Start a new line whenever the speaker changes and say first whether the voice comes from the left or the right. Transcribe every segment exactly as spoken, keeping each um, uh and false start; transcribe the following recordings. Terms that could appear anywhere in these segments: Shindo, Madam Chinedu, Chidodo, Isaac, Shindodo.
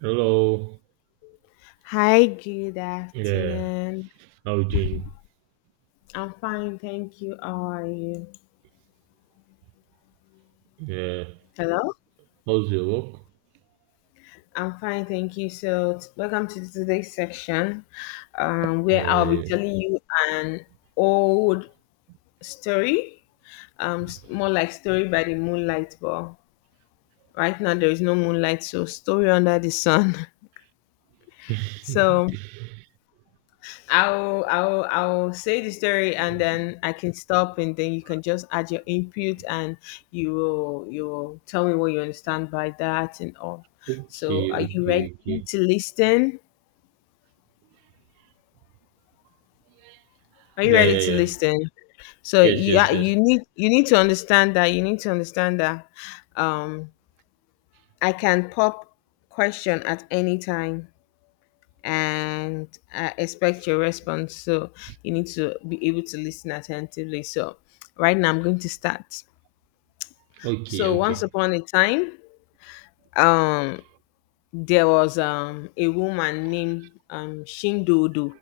right: Hello.
left: Hi, good
right: Yeah.
left: afternoon.
right: How you doing?
left: I'm fine, thank you. How are you?
right: Yeah.
left: Hello?
right: How's your work?
left: I'm fine, thank you. So, t- welcome to today's section um, where I'll be
right: Yeah.
left: telling you an old story, um, s- more like story by the moonlight, but right now there is no moonlight, so story under the sun. So, I'll I'll I'll say the story, and then I can stop, and then you can just add your input, and you will you will tell me what you understand by that and all.
right: Okay.
left: So are you
right: Okay.
left: ready
right: Okay.
left: to listen? Are you
right: Yeah. Yeah.
left: ready to
right: Yeah.
left: listen? So
right: Yes.
left: you
right: Yes.
left: are-
right: Yes.
left: you need you need to understand that you need to understand that um I can pop question at any time, and I expect your response. So you need to be able to listen attentively. So right now I'm going to start.
right: Okay.
left: So once
right: Okay.
left: upon a time, um, there was um a woman named um Shindodo,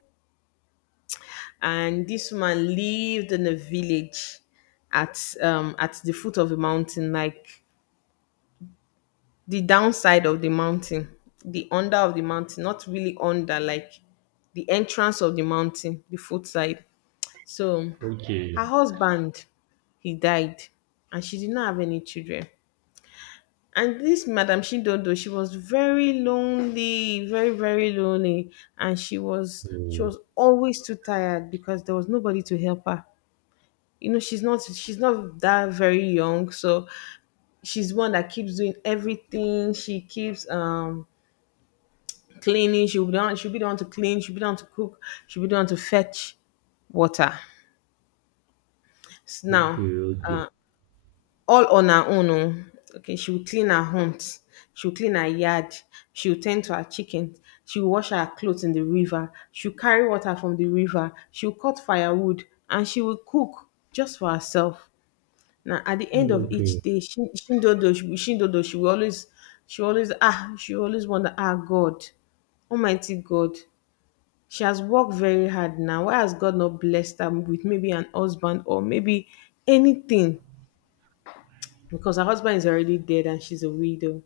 left: and this woman lived in a village at um at the foot of a mountain, like the downside of the mountain, the under of the mountain, not really under, like the entrance of the mountain, the foot side. So
right: Okay.
left: her husband, he died, and she did not have any children. And this Madam Shindodo, she was very lonely, very, very lonely. And she was she
right: Oh,
left: was always too tired because there was nobody to help her. You know, she's not she's not that very young, so she's one that keeps doing everything. She keeps um cleaning, she'll be the one, she'll be the one to clean, she'll be the one to cook, she'll be the one to fetch water. S-
right: okay.
left: Now,
right: Okay.
left: all on her own oh. Okay, she will clean her hunt, she will clean her yard, she will tend to her chickens, she will wash her clothes in the river, she will carry water from the river, she will cut firewood, and she will cook just for herself. Now, at the end of each
right: Okay.
left: day, she, Shindodo, she, will- Shindodo, she will always, she will always, ah, she will always wonder, ah, God, Almighty God, she has worked very hard now. Why has God not blessed her with maybe an husband or maybe anything? because her husband is already dead and she's a widow.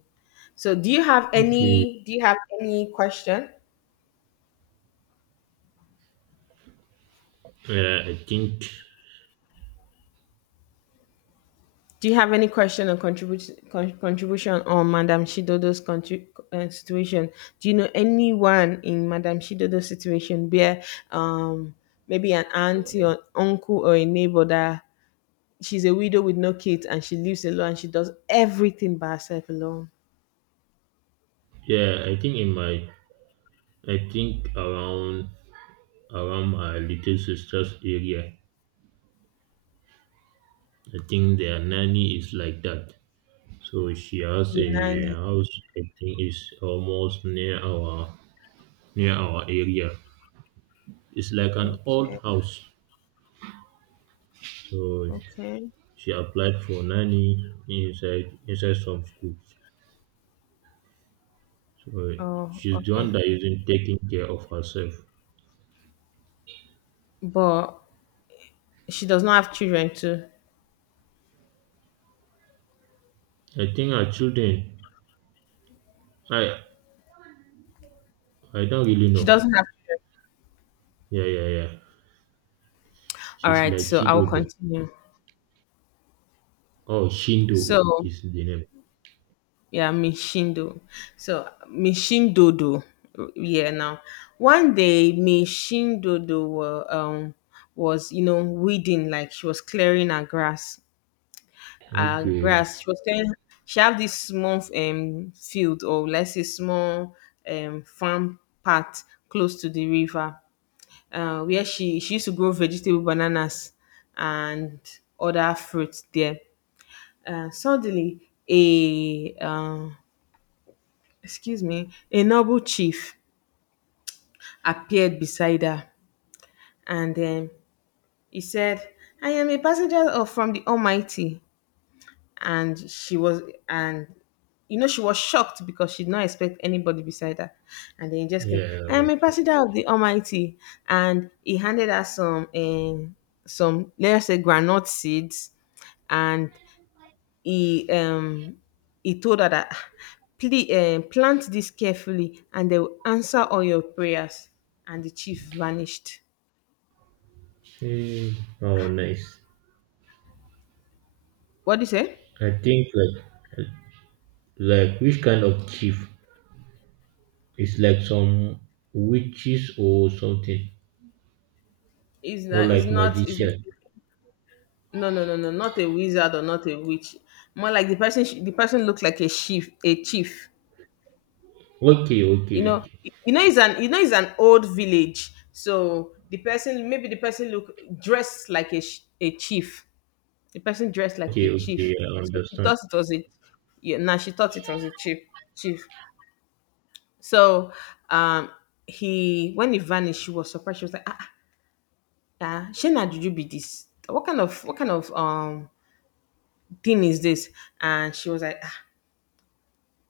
left: So do you have
right: Okay.
left: any do you have any question?
right: Yeah. I think.
left: Do you have any question or contribution con- contribution on Madame Shidodo's contri- uh, situation? Do you know anyone in Madame Shidodo's situation where um maybe an auntie or uncle or a neighbor that she's a widow with no kids and she lives alone and she does everything by herself alone?
right: Yeah, I think in my. I think around around my little sister's area. I think their nanny is like that. So she has
left: The
right: a
left: nanny.
right: house, I think, is almost near our near our area. It's like an old
left: Okay.
right: house. So
left: Okay.
right: she applied for nanny inside inside some schools. So
left: Oh,
right: she's the one
left: okay.
right: that isn't taking care of herself.
left: But She does not have children too.
right: I think her children I I don't really
left: She
right: know.
left: doesn't have children.
right: Yeah, yeah, yeah.
left: All
right: She's
left: right,
right: like
left: so I'll
right: Chidodo.
left: continue.
right: Oh, Shindo
left: So
right: is the name.
left: yeah, Mishindo. So Mishindodo. Yeah, now one day Mishindodo wa- um was you know weeding, like she was clearing her grass. Her
right: Okay.
left: grass. She was clearing. She have this small um field, or let's say small um farm part close to the river, uh, where she she used to grow vegetable, bananas, and other fruits there. Uh, suddenly, a um, excuse me, a noble chief appeared beside her, and um, he said, "I am a passenger of from the Almighty." and she was and you know she was shocked because she did not expect anybody beside her, and then he just came.
right: Yeah,
left: I am a
right: okay.
left: pastor of the almighty And he handed her some um some let's say granite seeds, and he um he told her that, please um plant this carefully and they will answer all your prayers. And the chief vanished.
right: Hmm. Oh, nice.
left: What do you say?
right: I think like Like which kind of chief? It's like some witches or something,
left: Is
right: or
left: not is
right: like
left: not is
right: magician.
left: No, no, no, no, not a wizard or not a witch. More like the person. sh- The person looks like a chief. A chief.
right: Okay,
left: You
right: okay,
left: know.
right: okay,
left: You know, it's an. You know, it's an old village. So the person, maybe the person look dressed like a sh- a chief. The person dressed like
right: okay,
left: a chief.
right: okay. I
left: So she
right: understand.
left: thought it was a. Yeah, now she thought it was a chief. Chief. So, um, he when he vanished, she was surprised. She was like, ah, ah, Shana, did you be this? What kind of what kind of um thing is this? And she was like, ah,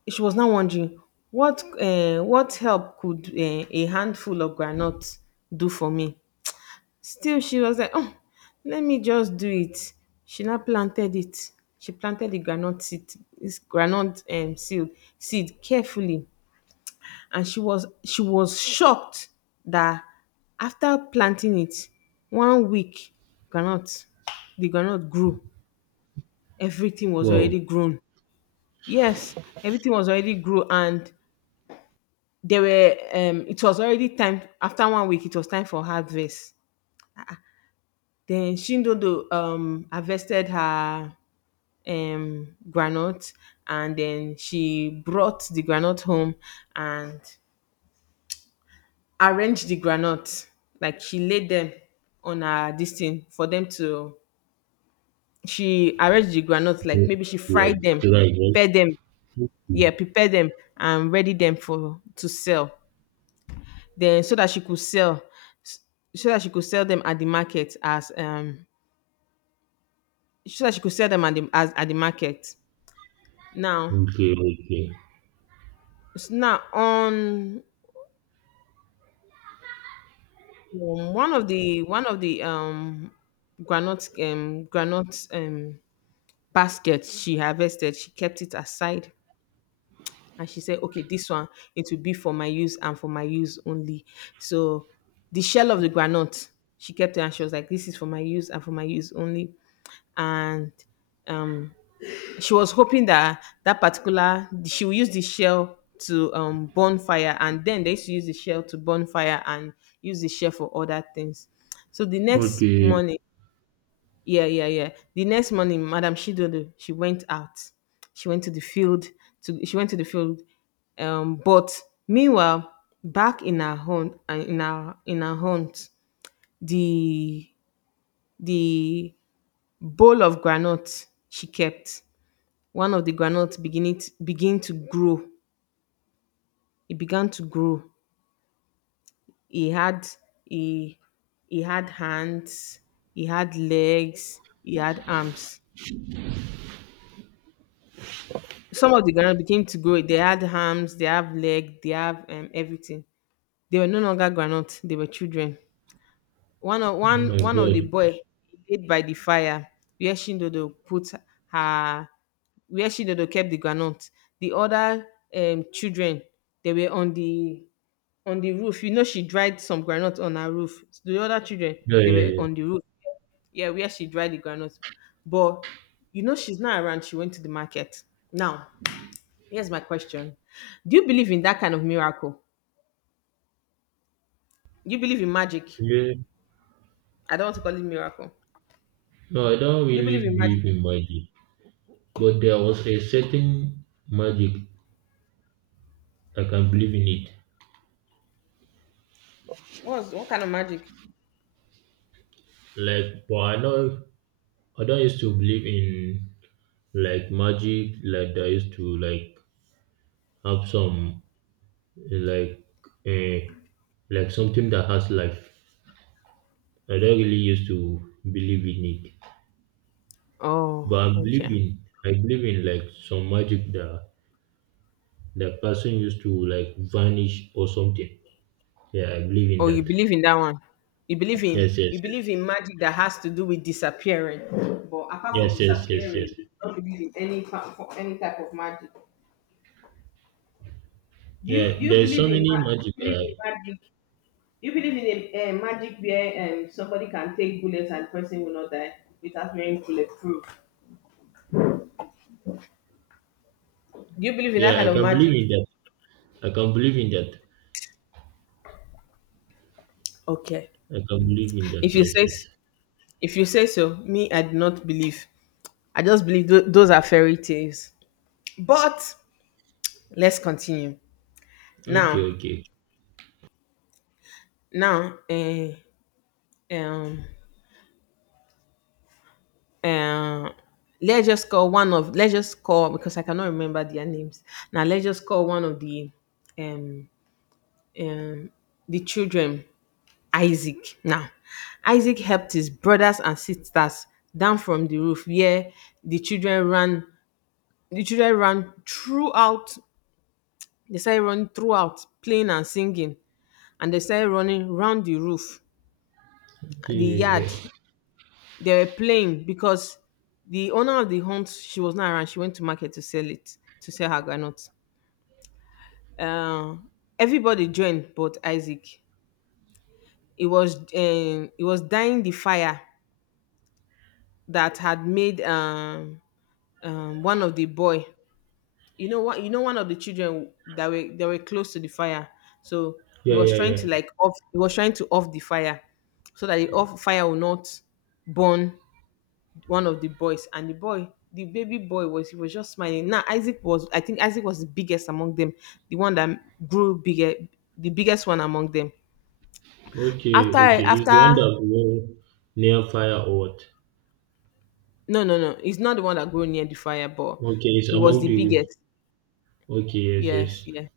left: she was now wondering what uh, what help could uh, a handful of granuts do for me. Still, she was like, oh, let me just do it. She now planted it. She planted the granite seed, this granite um, seed, seed carefully. And she was she was shocked that, after planting it one week, granite the granite grew. Everything was
right: Wow,
left: already grown. Yes, everything was already grew, and They were um it was already time. After one week, it was time for harvest. Then Shindodo um harvested her um granite, and then she brought the granite home and arranged the granite. Like, she laid them on her this thing for them to, she arranged the granite like maybe she
right: like
left: fried them,
right: right, right?
left: prepared them, yeah,
right: Okay,
left: prepared them and ready them for to sell, then so that she could sell, s- so that she could sell them at the market as um so that she could sell them at the, as at the market now.
right: okay, okay.
left: S- now, on um, one of the one of the um granite um granite um baskets she harvested, she kept it aside, and she said, okay, this one, it will be for my use and for my use only. So the shell of the granite, she kept it, and she was like, this is for my use and for my use only. And um she was hoping that that particular, she will use the shell to um burn fire, and then they used to use the shell to burn fire and use the shell for other things. So the next
right: Okay.
left: morning, yeah, yeah, yeah, the next morning Madam Shidodo, she went out. She went to the field, to she went to the field, um but meanwhile, back in her hunt, and in our, in her hunt, the the bowl of granite she kept, one of the groundnut, begin it begin to grow. It began to grow. He had he he had hands, he had legs, he had arms. Some of the groundnut began to grow. They had arms, they have leg, they have um, everything. They were no longer groundnut. They were children. One of
right: Oh
left: one
right: my
left: one of the
right: God.
left: boy laid by the fire where Shindodo put her, where Shindodo kept the groundnut. The other um, children, they were on the on the roof. You know, she dried some groundnut on her roof. The other children,
right: Yeah,
left: they
right: yeah,
left: were
right: yeah.
left: on the roof. Yeah, where she dried the groundnut. But you know, she's not around. She went to the market. Now, here's my question: Do you believe in that kind of miracle? Do you believe in magic?
right: Yeah.
left: I don't want to call it miracle.
right: No, I don't
left: Do you
right: really
left: believe in magic?
right: believe in magic, but there was a certain magic I can believe in it.
left: What's what kind of magic?
right: Like, but I know I don't used to believe in like magic like that used to like have some like uh, like something that has life. I don't really used to believe in it,
left: Oh,
right: but I believe
left: okay.
right: in I believe in like some magic that that person used to like vanish or something. Yeah, I believe in
left: Oh, you
right: that.
left: believe in that one? You believe in
right: Yes, yes,
left: you believe in magic that has to do with disappearing, but apart from
right: yes, yes, yes, yes,
left: disappearing,
right: yes.
left: you don't believe in any pa- for any type of magic. Do you
right: Yeah,
left: do you
right: there's
left: believe
right: so
left: in
right: many
left: ma- do you
right: magic.
left: believe in
right: Uh,
left: magic? Do you believe in a, uh, magic where um somebody can take bullets and the person will not die without wearing bulletproof? Do you believe in that
right: yeah,
left: kind
right: I
left: of
right: can believe
left: magic?
right: in that. I can believe in that.
left: Okay.
right: I can believe in
left: If
right: that.
left: you
right: Yes,
left: say s-
right: yes.
left: if you say so, me, I do not believe. I just believe tho- those are fairy tales. But let's continue.
right: Okay,
left: Now,
right: okay, okay.
left: now, eh, um, um, let's just call one of let's just call, because I cannot remember their names. Now let's just call one of the um um, the children Isaac. Now, Isaac helped his brothers and sisters down from the roof, where the children ran. The children ran throughout. They started running throughout, playing and singing, and they started running round the roof,
right: Okay,
left: the yard.
right: yeah.
left: They were playing because the owner of the hunt, she was not around. She went to market to sell it, to sell her granuts. Uh, Everybody joined but Isaac. It was um, it was dying, the fire, that had made um, um, one of the boy, you know what you know one of the children, that were they were close to the fire, so he
right: Yeah,
left: was
right: yeah,
left: trying
right: yeah.
left: to like off he was trying to off the fire, so that the off fire will not burn one of the boys. And the boy the baby boy was he was just smiling. Now isaac was i think Isaac was the biggest among them, the one that grew bigger, the biggest one among them.
right: Okay,
left: after
right: okay. It's the one
left: after
right: that go near fire or what?
left: No, no, no, he's not the one that grew near the fire, but
right: Okay, it's
left: he was
right: among
left: the
right: the roof.
left: biggest.
right: Okay, yes,
left: Yes,
right: yes.
left: yes.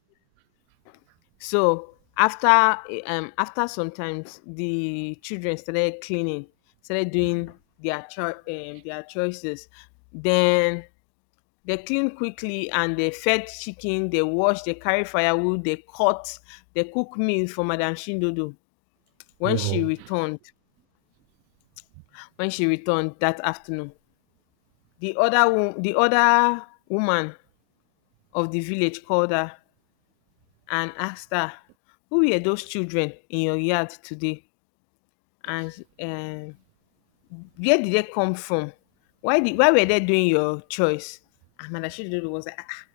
left: So after um after sometimes the children started cleaning, started doing their cho- um, their choices. Then they clean quickly, and they fed chicken, they wash, they carry firewood, they cut, they cook meal for Madam Shindodo when she
right: Wow.
left: returned. When she returned that afternoon, the other wo- the other woman of the village called her and asked her, who were those children in your yard today, and um where did they come from? Why did why were they doing your choice? And Madam Chidindu was like, ah, ah,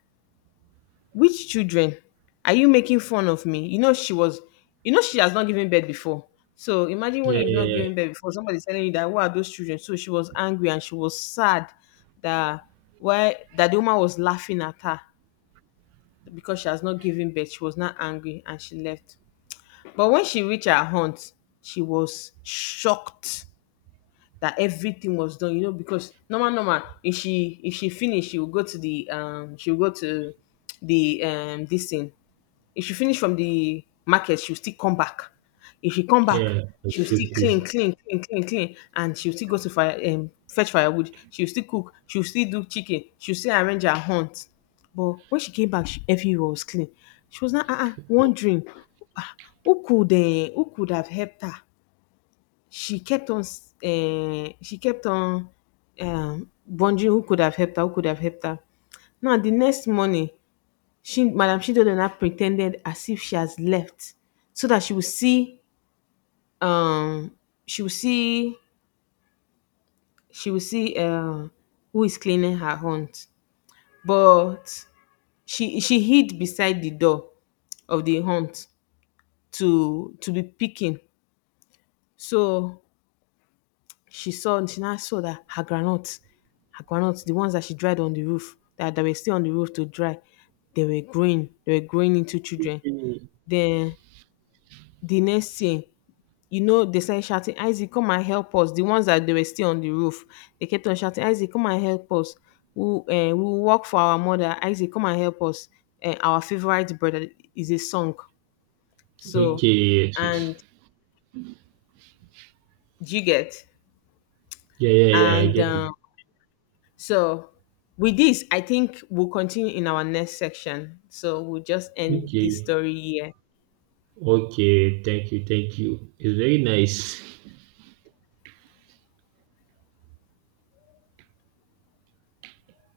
left: which children? Are you making fun of me? You know she was, you know she has not given birth before. So imagine when
right: Yeah,
left: you've
right: yeah,
left: not given
right: yeah.
left: birth before, somebody's telling you that, who are those children? So she was angry and she was sad that, why that the woman was laughing at her because she has not given birth. She was not angry, and she left. But when she reached her aunt, she was shocked that everything was done, you know, because normal normal if she if she finish, she will go to the um she will go to the um this thing. If she finish from the market, she'll still come back. If she come back,
right: Yeah, I
left: she'll
right: still
left: still clean,
right: cook.
left: clean, clean, clean, clean, and she'll still go to fire um fetch firewood. She'll still cook. She'll still do chicken. She'll still arrange her hunt. But when she came back, she, everywhere was clean. She was not uh-uh, wondering, ah, who could uh, who could have helped her. She kept on um she kept on um wondering, who could have helped her, who could have helped her. Now, the next morning, she, Madam Chinedu, now pretended as if she has left, so that she will see, um, she will see, she will see uh, who is cleaning her hunt. But she she hid beside the door of the hunt, to to be picking. So she saw she now saw that her groundnuts, her groundnuts, the ones that she dried on the roof, that, that were still on the roof to dry, they were growing. They were growing into children.
right: Okay.
left: Then the next year, you know, they started shouting, Isaac, come and help us. The ones that they were still on the roof, they kept on shouting, Isaac, come and help us. We uh, we will work for our mother. Isaac, come and help us. Uh, our favorite brother is a song.
right: Okay,
left: So,
right: yes, yes.
left: and you get
right: Yeah, yeah, yeah. I
left: and.
right: get it.
left: Um, So, with this, I think we'll continue in our next section. So, we'll just end this
right: Okay.
left: story here.
right: Okay, thank you, thank you. It's very nice.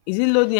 left: Is it loading?